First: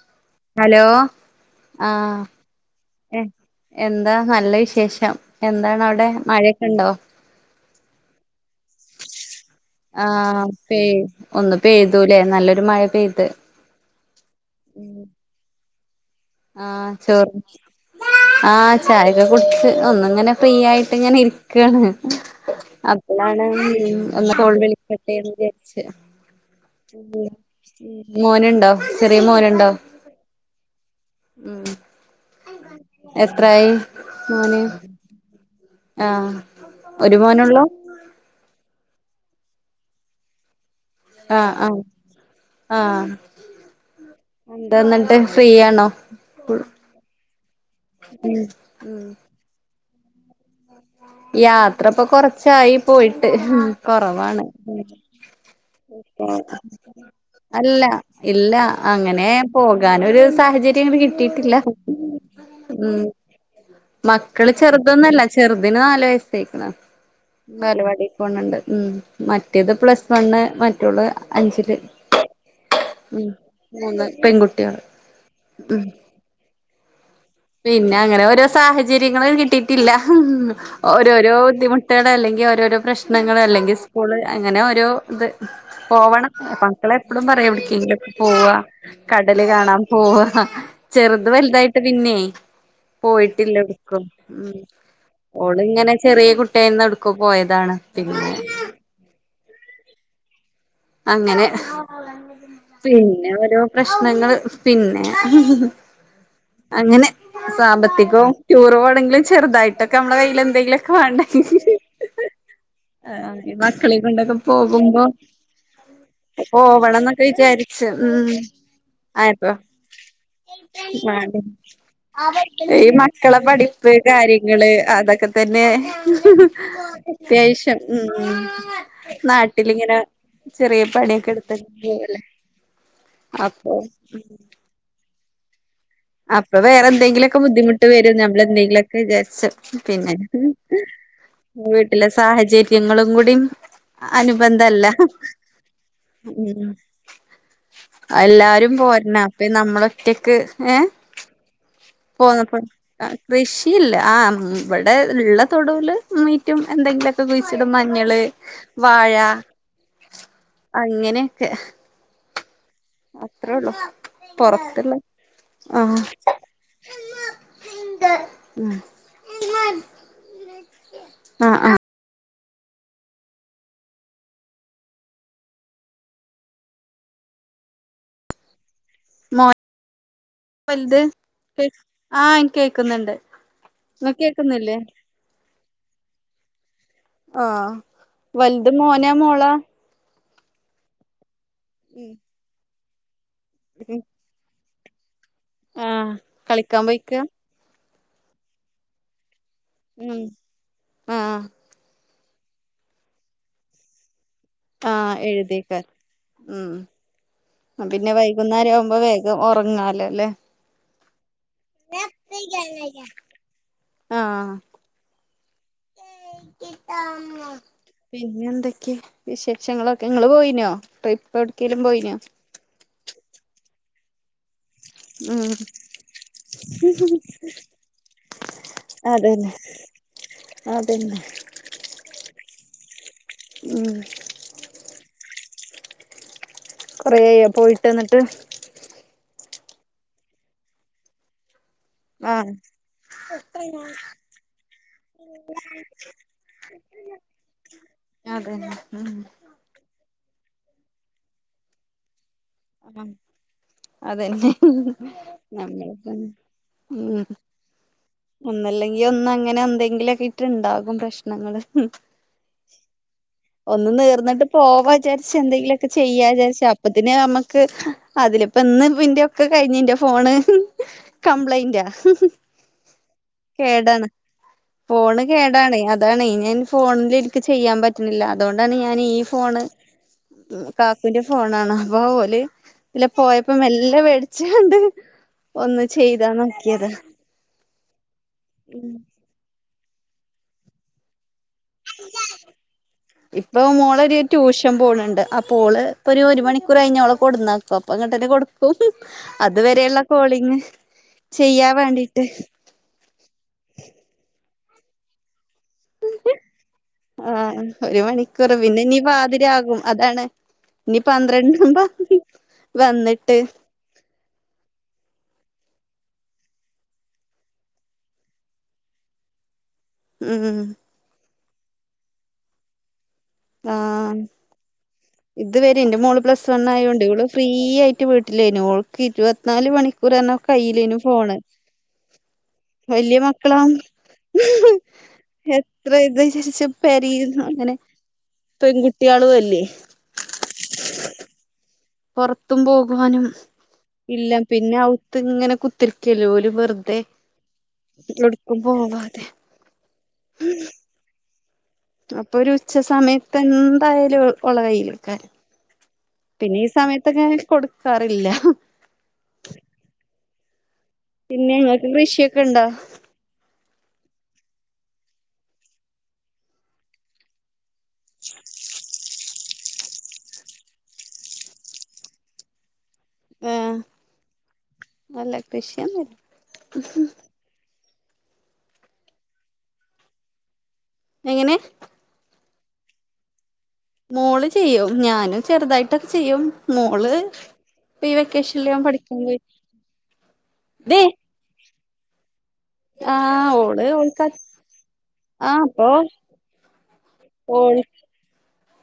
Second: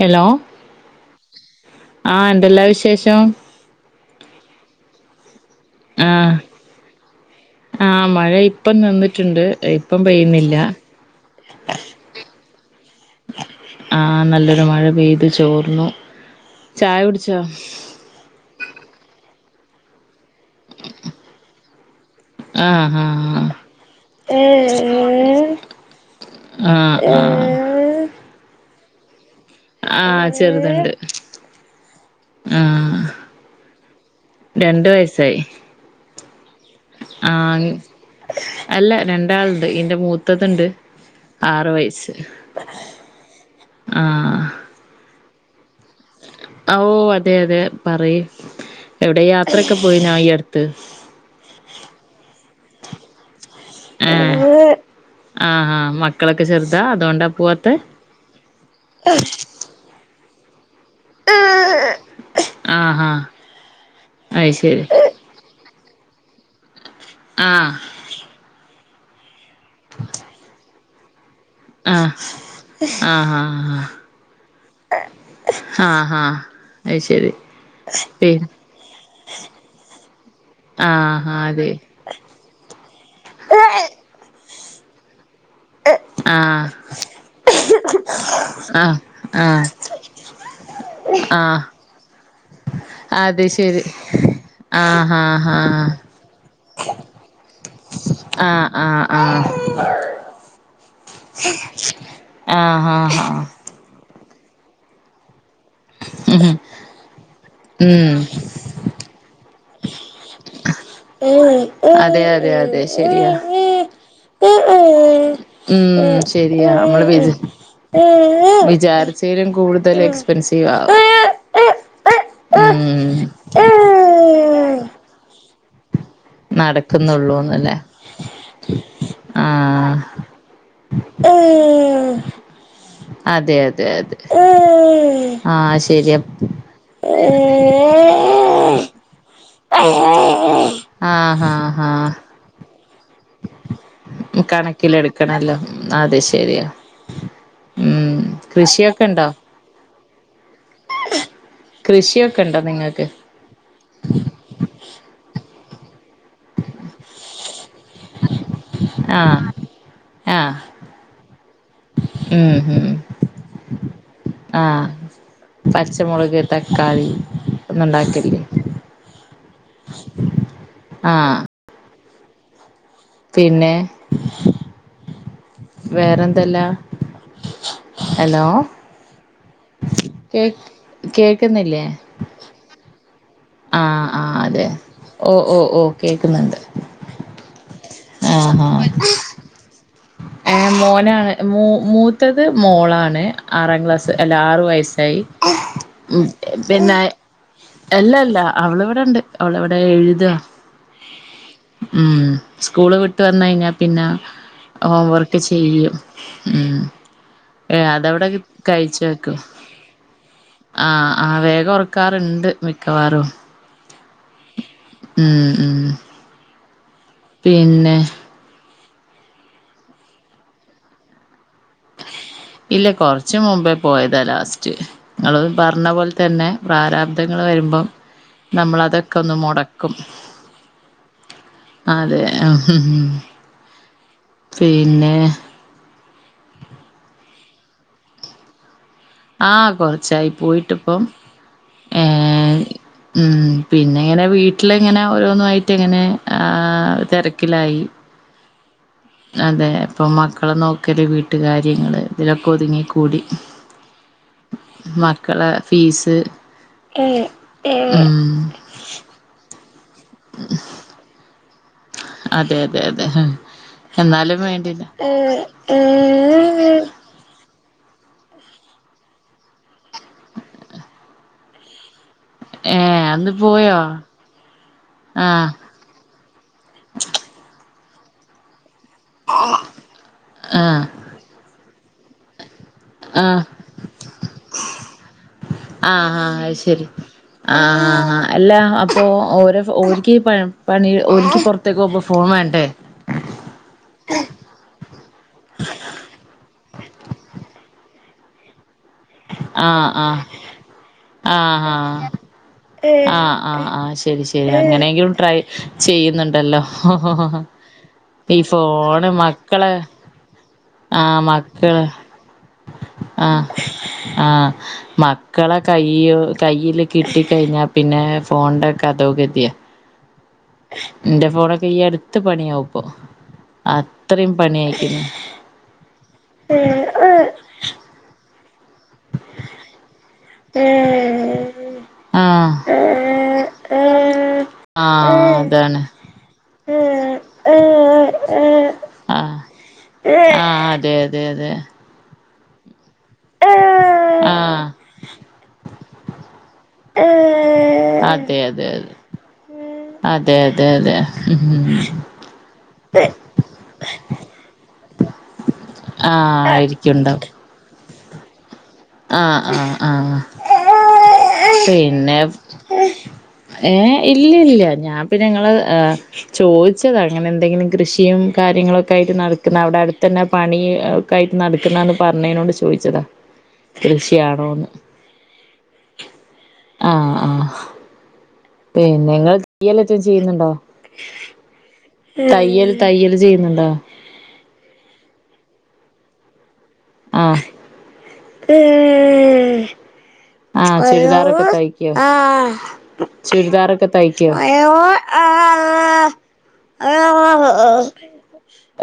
Hello hello ആഹ് എന്തെല്ലാ വിശേഷം എ എന്താ നല്ല വിശേഷം എന്താണ് അവിടെ ആഹ് മഴയൊക്കെ ഉണ്ടോ ആഹ് മഴ ഇപ്പം നിന്നിട്ടുണ്ട് ഇപ്പം ആഹ് പെയ്യുന്നില്ല പെയ് ഒന്ന് പെയ്തൂല്ലേ നല്ലൊരു മഴ പെയ്ത് ആഹ് നല്ലൊരു മഴ പെയ്തു ചോർന്നു ആഹ് ചായ ചോറ് കുടിച്ചോ ആഹ് ചായയൊക്കെ കുടിച്ച് ഒന്നിങ്ങനെ ഫ്രീ ആയിട്ട് ഇങ്ങനെ ഇരി ക്കാണ് ആഹ് ആഹ് അപ്പോളാണ് ഒന്ന് കോൾ വിളിക്കട്ടെന്ന് വിചാരിച്ച് ആഹ് ആഹ് മോനുണ്ടോ ചെറിയ മോന ആഹ് ചെറുതുണ്ട് ഉം ആഹ് എത്രായി മോന് രണ്ട് വയസ്സായി ആഹ് ഒരു മോനുള്ളൂ ആഹാ അല്ല രണ്ടാളുണ്ട് ഇന്റെ മൂത്തത് ഇണ്ട് ആഹ് ആറു ആഹ് വയസ് ആഹ് ആഹ് എന്താന്നിട്ട് ഫ്രീയാണോ ഓ അതെ അതെ പറയ് ഉം ഉം എവിടെ യാത്രയൊക്കെ പോയിനാ ഈ അടുത്ത് യാത്ര ഇപ്പൊ കൊറച്ചായി പോയിട്ട് ഏഹ് കൊറവാണ് ആഹ് ആഹ് മക്കളൊക്കെ ചെറുതാ അതോണ്ടാ പോവാത്തെ അല്ല ഇല്ല അങ്ങനെ പോകാനൊരു സാഹചര്യം അങ്ങനെ കിട്ട വീട്ടില് ഉം ആഹ് മക്കള് ആഹ് ചെറുതൊന്നല്ല ചെ റുതിന് നല് വയസ്സോയിക്ക്ണ് ബാലവാടി പോണ് ണ്ട് ഉം മറ് റ്റേത് പ്ലസ് വണ്ണ് മറ്റവൾ അഞ്ചില് ഉം മൂന്ന് പെൺകുട്ടികള് ആഹ് ആഹ് അത് ശരി പിന്നെ അങ്ങനെ ഓരോ സാഹചര്യങ്ങള് കിട്ടിയിട്ടില്ല ആഹ് ഓരോരോ ആഹ് ബുദ്ധിമുട്ട് ട്ടേടെ അല്ലെങ്കിൽ ഓരോരോ പ്രശ്നങ്ങൾ അല്ലെങ്കിൽ സ്കൂള് അങ്ങനെ ഓരോ ഇത് പോവണം ആഹ് മക്കളെ എപ്പോഴും പറയാ എവിടിക്കെങ്കിലും പോവാ ആഹ് ആഹ് ആഹ് അത് ശരി പി ആഹ് അതെ ആഹ് ആഹ് കടല് ആഹ് കാണാൻ പോവാ ചെറുത് ആഹ് വലുതായിട്ട് പിന്നെ അത് പോയിട്ടില്ല ശരി എടുക്കും ഉം ആഹ് ആഹ് ഓള്ങ്ങനെ ചെറിയ കുട്ടിയായന്ന് എടുക്കോ പോയതാണ് പിന്നെ ആഹ് ആഹ് ആഹ് അങ്ങനെ ആഹ് ആഹ് പിന്നെ ആഹ് ഓരോ പ്രശ്നങ്ങള് പിന്നെ ഉം അങ്ങനെ ഉം സാമ്പത്തികവും ടൂറ് പോണെങ്കില് ചെറുതായിട്ടൊക്കെ നമ്മളെ കയ്യില് എന്തെങ്കിലും ഉം അതെ അതെ അതെ ശരിയ ആഹ് മക്കളെ കൊണ്ടൊക്കെ പോകുമ്പോ ഉം ശരിയാ നമ്മള് വി പോവണംന്നൊക്കെ വിചാരിച്ചു ഉം വിചാരിച്ചതിലും ആയപ്പോ കൂടുതല് ് [unintelligible] ഈ മക്കളെ പഠിപ്പ് കാര്യങ്ങള് അതൊക്കെ തന്നെ നടക്കുന്നുള്ളൂന്നല്ലേ അത്യാവശ്യം ഉം ആഹ് നാട്ടിലിങ്ങനെ ചെറിയ പടിയൊക്കെ എടുത്ത് പോവല്ലേ അതെ അപ്പൊ അതെ അതെ ആഹ് ശരിയാ അപ്പൊ വേറെ എന്തെങ്കിലൊക്കെ ബുദ്ധിമുട്ട് വരും നമ്മളെന്തെങ്കിലൊക്കെ വിചാരിച്ച പിന്നെ ആഹ് ആഹ് വീട്ടിലെ ആഹ് സാഹചര്യങ്ങളും കൂടി ടിം അനുബന്ധല്ല കണക്കിലെടുക്കണല്ലോ അത് ശരിയാ ഉം ഉം എല്ലാരും കൃഷിയൊക്കെ പോരണ ഉണ്ടോ അപ്പം നമ്മള് ഒറ്റക്ക് ഏഹ് കൃഷിയൊക്കെ ഉണ്ടോ പോന്നപ്പം നിങ്ങൾക്ക് ആഹ് കൃഷിയില്ല ആഹ് ഇവിടെ ഉള്ള തൊടൂല് മീറ്റും എന്തെങ്കിലൊക്കെ ക്കെ കുയ്ച്ചിടും മഞ്ഞള് വാഴ ആഹ് ആഹ് അങ്ങനോക്കെ, ഉം ഉം അത്രേള്ളു ആഹ് പൊർത്ത്ള്ള് പച്ചമുളക് തക്കാളി ഒന്നും ഉണ്ടാക്കിലില്ലെ [unintelligible] ആഹ് ആ ആ പിന്നെ വേറെന്തല്ലാം ഹലോ മോൻ കേക് കേക്ക്ന്നില്ലേ? ആഹ് ഇൻക്ക് കേൾക്കുന്നുണ്ട് ആഹ് ആഹ് അതെ ഓഹ് ഓഹ് ഓഹ് കേക്കുന്നുണ്ട് ആഹ് ആഹ് ആഹ് ഏഹ് മോനാണ് മൂ ഉം മൂത്തത് മോളാണ് ആറാം ക്ലാസ്സ് അല്ല ആറു വയസ്സായി ആഹ് കളിക്കാൻ പിന്നെ പോയിക്ക എല്ലല്ല അവള്വ്ടെണ്ട് അവള്വ്ടെ ഉം എഴ്താ ആഹ് ഉം സ്കൂള് വിട്ട് വന്നയ്‌ഞ്ഞാ പിന്നെ. ഹോം ആഹ് വർക്ക് എഴുതിക്കാ ചെയ്യും ഉം. ഏഹ് പിന്നെ അതവ്ടെ വൈകുന്നേരം ആവുമ്പോ കഴിച്ചക്കും. വേഗം ഉറങ്ങാലോ അല്ലേ ആഹ് ആഹ് വേഗോർക്കാറ്ണ്ട് മിക്കവാറും. ആഹ്. ഉം. ഉം [unintelligible] പിന്നെ. പിന്നെന്തൊക്കെ വിശേഷങ്ങളൊക്കെ ങ്ങള് പോയിനോ ട്രിപ്പ് എവ്ട്ക്കേലും പോയിനോ? ഇല്ല കൊറ്ച്ച് മുമ്പേ പോയതാ ലാസ്റ്റ്. ങ്ങള് ഉം പറ്ഞ്ഞ പോൽ തന്നെ പ്രാരാബ്ദങ്ങള് വരുമ്പം. നമ്മളതൊക്കെ ഒന്ന് അതന്നെ മൊടക്കും. അതന്നെ അതെ ആഹ് ഹ് ഹ് ഉം. പിന്നെ. [inaudible] കൊറേയോ പോയിട്ട് ന്ന്ട്ട്? ആഹ് കൊർച്ചായി പോയിട്ട്പ്പം. ആഹ്. ഉം പിന്നെങ്ങനെ വീട്ടിലിങ്ങനെ ഓരോന്നായിട്ട് ങ്ങനെ ആഹ് തെര്ക്കിലായി. അതന്നെ ഉം. അതെ ഇപ്പം മക്കളെ നോക്കല് വീട്ട് കാര്യങ്ങള് തിലൊക്കെ ഒതുങ്ങി ആഹ് ക്കൂടി. അതന്നെ ഞമ്മള്പ്പം ഉം. ഏഹ് ഉം. ഒന്നല്ലെങ്കി ഒന്ന അങ്ങനെ ന്തെങ്കിലൊക്കായിട്ട്ണ്ടാകും പ്രശ്നങ്ങൾ ഉം. അതെ അതെ അതെ ഹ് ഒന്ന് നീർന്ന്ട്ട് പോവജാര്ച്ചന്തെങ്കിലൊക്കെ ചെയ്യാജാര്ച്ച അപ്പത്തിന് അമ്മ ക്ക് അതില് പ്പന്ന് പ്പന്റോക്കെ കഴിഞ് ന്റെ ഫോണ് ഹ് കംപ്ലൈന്റാ. ഏഹ് അന്ന്. പോയോ കേടാണ് ഫോണ് ആഹ് കേടാണ് അ താണ് ഞാൻ ഫോൺല് ഇൻക്ക് ചെയ്യാം പറ്റ്ണില്ല അതോണ്ടാണ് ഞാന് ഈ ഫോണ് ഉം ആഹ് കാക്കുന്റെ ഫോണാണ് അപ്പോ ഓല് ല്ല ആഹ് പോയപ്പം മെല്ല വേട്ച്ചാണ്ട് ഒന്ന് ആഹ് ചെയ്താ ആഹ് അത് നോക്കിയത. ശരി ആഹ് ആ അല്ല അപ്പോ ഓരോ ഓൽക്കീ പ പണി ഓൽക്കീ പൊ ത്തേക്ക് ഫോൺ വേണ്ടേ? ഇപ്പം മോളൊരു ട്യൂഷൻ പോണ് ണ്ട് അപ്പോ ഓള് പ്പൊര് ഒരു മണിക്കൂർ കഴിഞ്ഞാ ഓളെ കൊട്ന്നാ പപ്പങ്ങട്ടന്നെ കൊട്ക്കും അതു ആഹ് വരെയുള്ള ആഹ് കോളിങ് ആഹ് ചെയ്യാൻ ആഹ് വേണ്ടിട്ട്. ആഹ് ആ ആ ശരി ശരി അങ്ങനെയെങ്കിലും ട്രൈ ചെയ്യ്ന്ന്ണ്ടല്ലോ ആഹ് ഒരു ഈ മണിക്കൂർ പിന്നെ ഇനി ഫോണ് മക്കളെ. പാതിരാകും അതാണ് ഇനി ആഹ് മക്കളെ പന്ത്രണ്ടാവുമ്പോ വന്നിട്ട് ആഹ് ആഹ്. മക്കളെ കൈ കയ്യിൽ കിട്ടി കഴിഞ്ഞാ പിന്നെ ഫോണ്ന്റെ കഥോകതീയ. ഉം ഉം. എന്റെ ഫോണൊക്കെ ഈ അട്ത്ത് പണിയാവുപ്പോ അത്രയും പണിയായിക്ണ്. ഇത് വരെ എന്റെ മോള് പ്ലസ് വണ്ണായോണ്ട് ഓള് ഫ്രീ ആയിട്ട് വീട്ടിലേനു ഓൾക്ക് ഇരുപത്ത്നാല് മണിക്കൂറർഞാ. കയ്യിലേനു ഫോണ് ആഹ് വല്യ മക്കളാ ആഹ് അതാണ് എത്ര ഇത് ശേഷച്ച പരേല് [unintelligible] ആഹ് പെൺകുട്ടിളും അല്ലേ ആഹ് അതെ അതെ അതെ പൊർത്തും പോകുവാനും ഇല്ല ആഹ് പിന്നെ അവുത്ത്ങ്ങനെ കുത്തിരിക്കല്ലോ ഓല് വെറുതെ അതെ അതെ എടുക്കുമ്പോവാതെ അതെ അതെെ ഉം അപ്പൊരു ഉച്ച സമയത്ത് എന്തായാലും ഓള കൈലേക്കാരും ആഹ് പിന്നെ ഈ സമയത്തൊക്കെ ആയിരിക്കുണ്ടാവും ഞാന് കൊടുക്കാറില്ല ആഹ് ആഹ് ആഹ് ഇങ്ങൾക്ക് പിന്നെ കൃഷിയൊക്കെ ഇണ്ടോ ഏയ് ഇല്ല ല്ല ഞാൻ പിന്നെ ങ്ങള് ചോദിച്ചതാങ്ങനെ ന്തെങ്കിലും കൃഷിയും കാര്യങ്ങളൊക്കായിട്ട് നടക്കുന്നവിടെ അടുത്ത് തന്നെ പണി ഒക്കായിട്ട് നടക്കുന്നന്ന് പറഞ്ഞതിനോട് ചോദിച്ചതാ ആഹ് കൃഷിയാണോന്ന് അല്ല കൃഷിയൊന്നുല്ല ആഹ് പിന്ന നിങ്ങൾ [unintelligible] ചെയ്യുന്നുണ്ടോ എങ്ങനെ തയ്യൽ തയ്യല് ചെയ്യുന്നുണ്ടോ മോള് ചെയ്യും ഞാനും ചെറുതായിട്ടൊക്കെ ചെയ്യും മോള് ഇപ്പൊ ഈ ഏ വെക്കേഷനിൽ ഞാൻ പഠിക്കാൻ പോയി ആഹ് ദേ ചുലിദാറൊക്കെ തൈക്കോ ആഹ് ചുരിദാറൊക്കെ ഓള് ഓൾക്ക് തയ്ക്കോ ആഹ് അപ്പൊ ഓൾ [unintelligible]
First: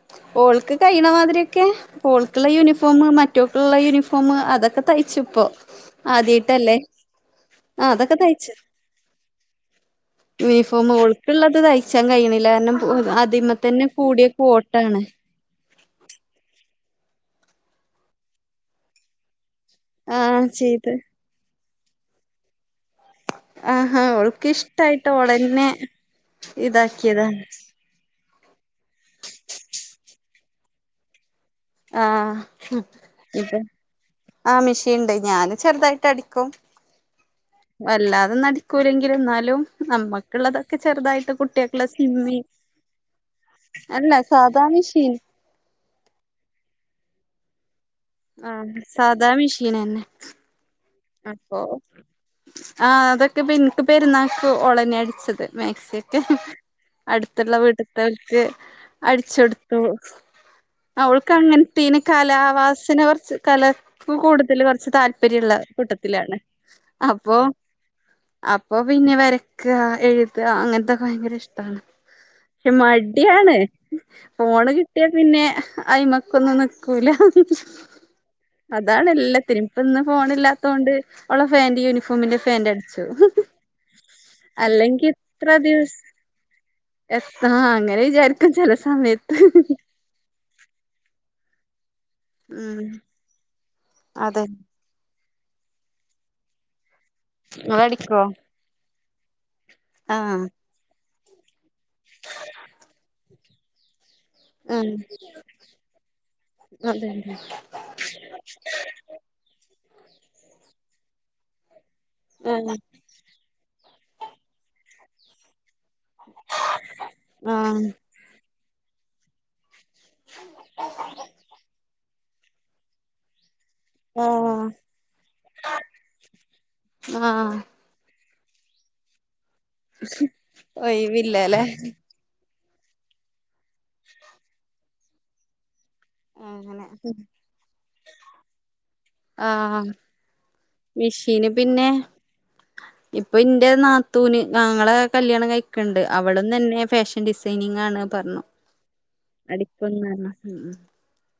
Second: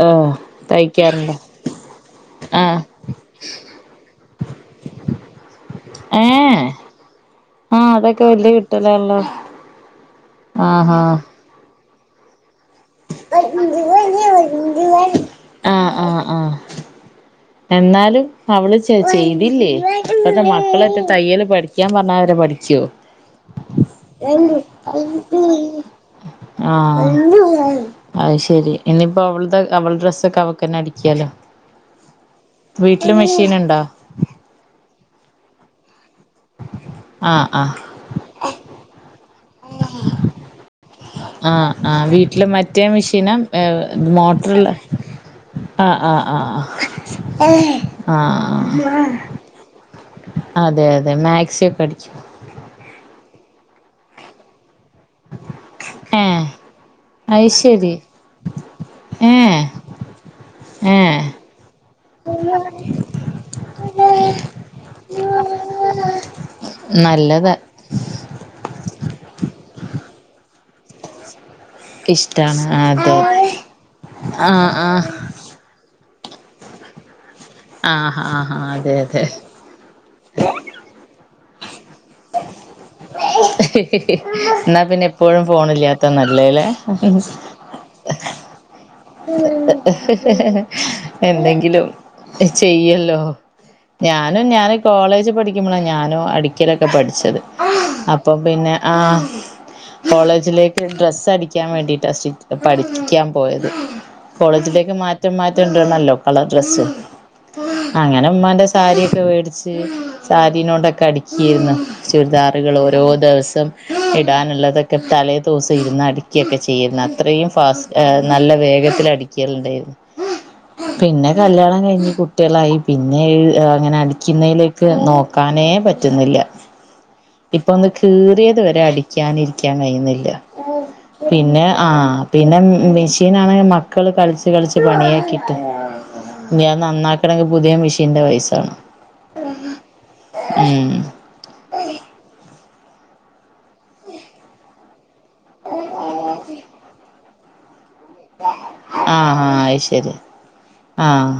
ഓൾക്ക് കഴിയുന്ന തയ്ക്കാറുണ്ടോ മാതിരിക്കെ ഓൾക്കുള്ള ആഹ് യൂണിഫോമ മറ്റോക്കുള്ള യൂണിഫോം അതൊക്കെ തയ്ച്ചുപ്പൊ ഏഹ് ആദ്യഇട്ടല്ലേ ആഹ് അതൊക്കെ വലിയ കിട്ടലാണല്ലോ യൂണിഫോം ആഹാ ഒൾുക്കള്ളത് തയ്ച്ചാൻ കഴിയണില്ല കാരണം അതിമ തന്നെ കൂടിയ കോ ആഹ് ആഹ് ആഹ് എന്നാലും അവള് ചെയ്തില്ലേ ആ ഇപ്പത്തെ ചെയ്ത് മക്കളൊക്കെ തയ്യൽ പഠിക്ക പഠിക്കാൻ പറഞാ അവര് പഠിക്കോ ആഹാ ഓൾക്ക് ഇഷ്ടായിട്ട് ഓളന്നെ ആഹ് ഇതാക്കിയതാണ് അത് ശരി ഇനിയിപ്പോ അവള അവള ഡ്രസ്സൊക്കെ അവക്കന്നെ അടിക്കാലോ ആഹ് വീട്ടില് ഇപ്പ മെഷീന്ണ്ടോ ആ മിഷീണ്ട് ഞാന് ചെറുതായിട്ട് അടി ക്കും ആഹ് ആഹ് വല്ലാതെ നടിക്കൂല്ലെങ്കിലും ന്നാലും നമ്മക്കുള്ളതൊക്കെ ചെറുതായിട്ട് ആഹ് കുട്ടികൾക്കുള്ള ആഹ് സിമ്മി വീട്ടില് മറ്റേ മെഷീന അല്ല സാധാ മോട്ടറുള്ള മെഷീൻ ആഹ് ആഹ് ആഹ് ഹാ ആഹ് സാധാ മെഷീനന്നെ അതെ അതെ അപ്പൊ മാക്സി ഒക്കെ അടിക്കും ആഹ് അതൊക്കെ പ്പൊ ന്ക്ക് പെരുന്നാക്ക് ഓളെന്നാ അടിച്ചത് മാക്സിഒക്കെ ഏഹ് അത് അടുത്തുള്ള വീട്ട് ശെരി ത്തോൽക്ക് ഏഹ് അടിചൊടുത്തു ഏഹ് അവൾക്ക് അങ്ങനെത്തേനെക്ക് കലാവാസന കുറച്ച് കല ഇപ്പ കൂടുതൽ കൊറച്ച് താല്പര്യള്ള കൂട്ടത്തിലാണ് അപ്പൊ നല്ലതാ അപ്പൊ പിന്നെ വരക്ക എഴുതാ അങ്ങനത്തൊക്കെ ഭയങ്കര ഇഷ്ട്ടാണ് ഇഷ്ടാണ് പക്ഷെ അതെ മടിയാണ് ആഹ് ഫോണ് കിട്ടിയാ ആഹ് പിന്നെ അയി്മക്കൊന്ന ക്കൂല ആഹ് ആഹ് അതെ അതെ അതാണെല്ലത്തിനും ഇപ്പന്ന് ഫോണ് ല്ലാത്തോണ്ട് ഓളെ ഫാൻറ് യൂണിഫോമിന്റെ ഫാന്റടിച്ചു ന്നാ പിന്നെ എപ്പോഴും ഫോണ് ദിവസ് ഇല്ലാത്ത നല്ലേലേ ങ്ങനെ വിചാരിക്കും ചെലേ സമ [inaudible] എന്തെങ്കിലും ഉം ചെയ്യല്ലോ അതെ ഞാനും ഞാന് കോളേജ് പഠിക്കുമ്പളാ ഞാനും അടിക്കലൊക്കെ പഠിച്ചത് ഇങ്ങളടിക്കോ അപ്പം പിന്നെ ആഹ് ആഹ് കോളേജിലേക്ക് ഡ്രസ്സ് അടിക്കാൻ വേണ്ടിട്ടാ സ്റ്റിച്ച് പഠിക്കാൻ പോയത് ആഹ് കോളേജിലേക്ക് മാറ്റം മാറ്റം ടണല്ലോ കളർ ഡ്രെസ്സ് അതന്നെ അങ്ങനെ മ്മാന്റെ സാരിയൊക്കെ വേടിച്ച് സാരീനോണ്ടൊക്കെ അടിച്ചീന്നു ആഹ് ചുരിദാറുകള് ഓരോ ദിവസം ഇടാനുള്ളതൊക്കെ തലേദിവസം ഇരുന്നടി ക്കൊക്കെ ചെയ്യേര്ന്നു അത്രേം ഫാസ് ആഹ് എ നല്ല വേഗത്തിലടിക്കല്ണ്ട് പിന്നെ കല്യാണം കയ്ഞ്ഞ് കുട്ട്യാളായി പിന്നെ [unintelligible] ങ്ങനെ ആഹ് അടിക്കുന്നേലേക്ക് നോക്കാനേ പറ്റുന്നില്ല ആഹ് ഇപ്പൊന്ന് കീറ്യേത് വെരെ അടിക്കാൻ ഇരിക്കാൻ കയ്യ്ന്നില്ല ഒഴിവില്ലല്ലേ പിന്നെ ആ പിന്നെ മിഷീനാണെങ്കി മക്കള് കളിച്ച് കളിച്ച് പണിയാക്കിട്ട് ഞ്ഞി അത് അങ്ങനെ നന്നാക്കണെങ്കില് പുത്യേ മിഷീന്റെ പൈസ വാണം ആഹ് മിഷീന് പിന്നെ ഇപ്പൊ ഇന്റെ നാത്തൂന് ഞങ്ങളെ കല്യാണം കഴിക്ക്ണ്ട് അവളും തന്നെ ഫാഷൻ ഡിസൈനിങ്ങാണ് പർഞ് ആഹ് ആഹ് അത് ശെരി ഉം ആഹ്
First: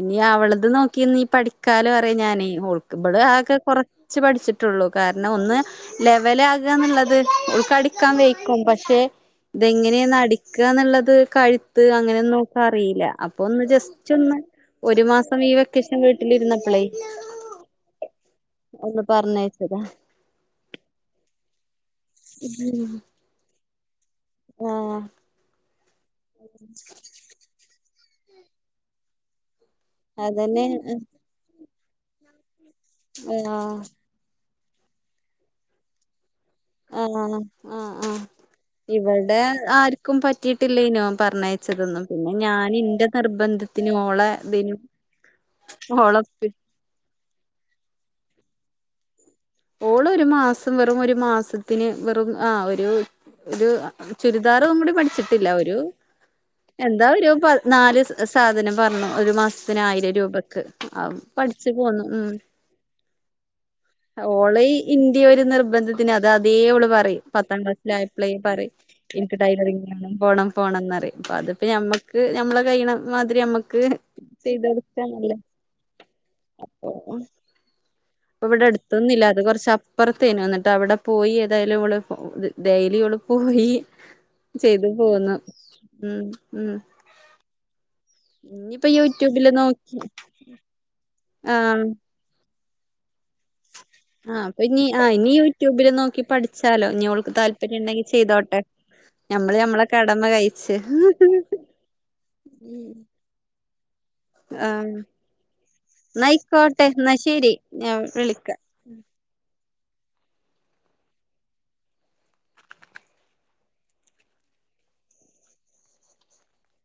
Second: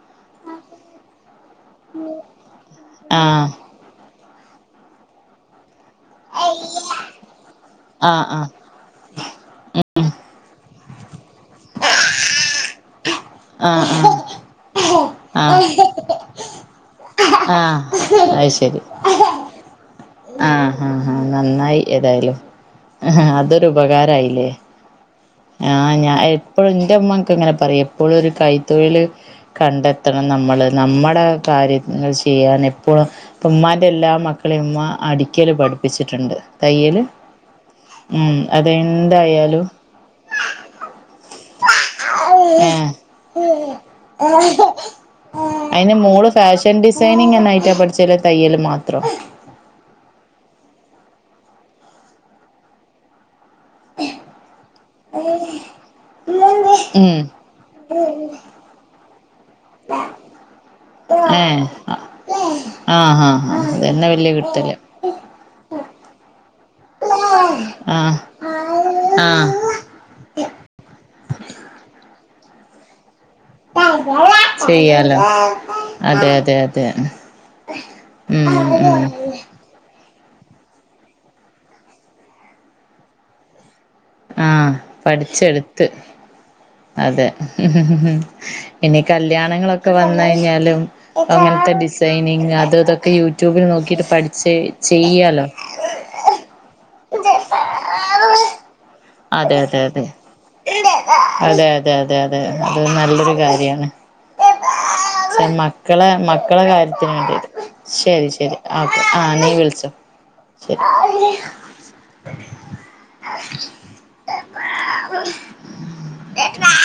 ഇനി അവളത് നോക്കിനി പഠിക്കാലോ പറയാ ഞാന് ഓൾക് ശരി ആഹ് ആഹ് വടെ ആഹ് ആകെ കൊറ ച്ച് പഠിച്ചിട്ടുള്ളു കാരണം ഒന്ന് ലെവലാകാന്ന്ള്ളത് ഓൾ പഠിക്കാൻ ആഹ് വെയ്ക്കും ക്ഷെ ഇതെങ്ങെനേന്നടിക്കാന്ന്ള്ളത് കഴുത്ത് അങ്ങനൊന്നോൾക്കറീല്ല അപ്പൊന്ന് ആഹ് ആഹ് ജസ്റ്റൊന്ന് ഒരു മാസം ഈ ആഹ് വെക്കേഷന് വീട്ടിലിരുന്നപ്ലെ ആഹ് അത് ശെരി പ്പ പർഞ്ഞയച്ചതാ ആഹ് ഹ ഹ നന്നായി ഏതായാലും ഹ് അതൊരുപകാരയില്ലെ ആഹ് ആഹ് ഞാൻ എപ്പഴും ൻ്റെ മ്മക്കെങ്ങനെ പറയും എപ്പഴും ഒരു കൈത്തൊഴില് കണ്ട ത്തണം അതന്നെ നമ്മള് നമ്മടെ കാര്യങ്ങൾ ചെയ്യാൻ എപ്പഴും പ്പൊ ആഹ് ഉമ്മാൻ്റെ എല്ലാ മക്ക ക്ക്ളെ ഉമ്മ അടിക്കല് പഠിപ്പിച്ചിട്ട്ണ്ട് ആന്നാന്ന് ആഹ് ആഹ് ഇവടെ അതെന്തായാലും ആർക്കും പറ്റിട്ടില്ലേനൊ പർഞ്ഞയച്ചതൊന്നും പിന്നെ ഞാന് ഏഹ് ന്റെ നിർബന്ധത്തിനോളെ തിനും അയന് മോള് ഫാഷൻ ഡിസൈനിങ് ന്നായിറ്റാ പഠിച്ചത് അല്ലെ തയ്യല് മാത്രോ ഓളൊരു മാസം വെറും ഒരു മാസത്തിന് വെറും ആ ഒരു ഒരു ചുരിദാറും കൂടി പഠിച്ചിട്ടില്ല ഒരു എന്താ ഉം ഒരു പത് നാല് സാധനം പർഞ്ഞു ഒരു മാസത്തിന് ആയിരം രൂപക്ക് ആ പഠിച്ച് പോന്ന് ഉം ആ ഹാ ഓളേം ഇന്റേം ഒരു നിർബന്ധത്തിന് അത് ആദ്യെ ഓള് പറയും പത്താം ആഹ് ക്ലാസ്സിലായപ്പളെ പറയും ഇൻക്ക് ആഹ് ടൈലറിങ്ങിന് പോണം പോണംന്നറിയും അപ്പതിപ്പോ ഞമ്മക്ക് ഞമ്മള് കയ്യ്ണ മാതിരി ഞമ്മ ചെയ്യാലോ അതെ അതെ അതെ ഉം ഇപ്പവടെ ഉം അട്ത്തൊന്നുല്ല അത് കൊർച്ച് അപ്പർത്തേനു ന്ന്ട്ട് അവടെ പോയി ഏതായാലും ഓള് ത് ഡെയ്ലി ഓള് പോയി ആഹ് ചെയ്തു പോവുന്നു പഠിച്ചെടുത്ത് ഉം ഉം അതെ ഇനിയിപ്പോ പിന്നെ യൂട്യൂബില് കല്യാണങ്ങളൊക്കെ നോക്കി വന്ന് യിനാലും അങ്ങൻത്തെ ആഹ് ഡിസൈനിങ് അതു തൊക്കെ യൂട്യൂബിൽ നോ ആഹ് അപ്പൊ ഇനി ആ ഇനി യൂട്യൂബില് നോക്കി പഠിച്ചാലോ ഇനി ഓൾക്ക് താല്പര്യം ഇണ്ടെങ്കി ചെയ്തോട്ടെ അതെ ഞമ്മള് അതെ ഞമ്മളെ അതെ കടമ കഴിച്ച് അതെ അതെ അതെ അതെ അത് നല്ലൊരു കാര്യാണ് ആഹ് മക്കളെ മക്കളെ ന്നായിക്കോട്ടെ കാര്യത്തിന് എന്നാ വേണ്ടി ശരി ഞാൻ ശരി വിളിക്ക ശരി ഓക്കെ ആ നീ വിൾച്ചോ ശരി എ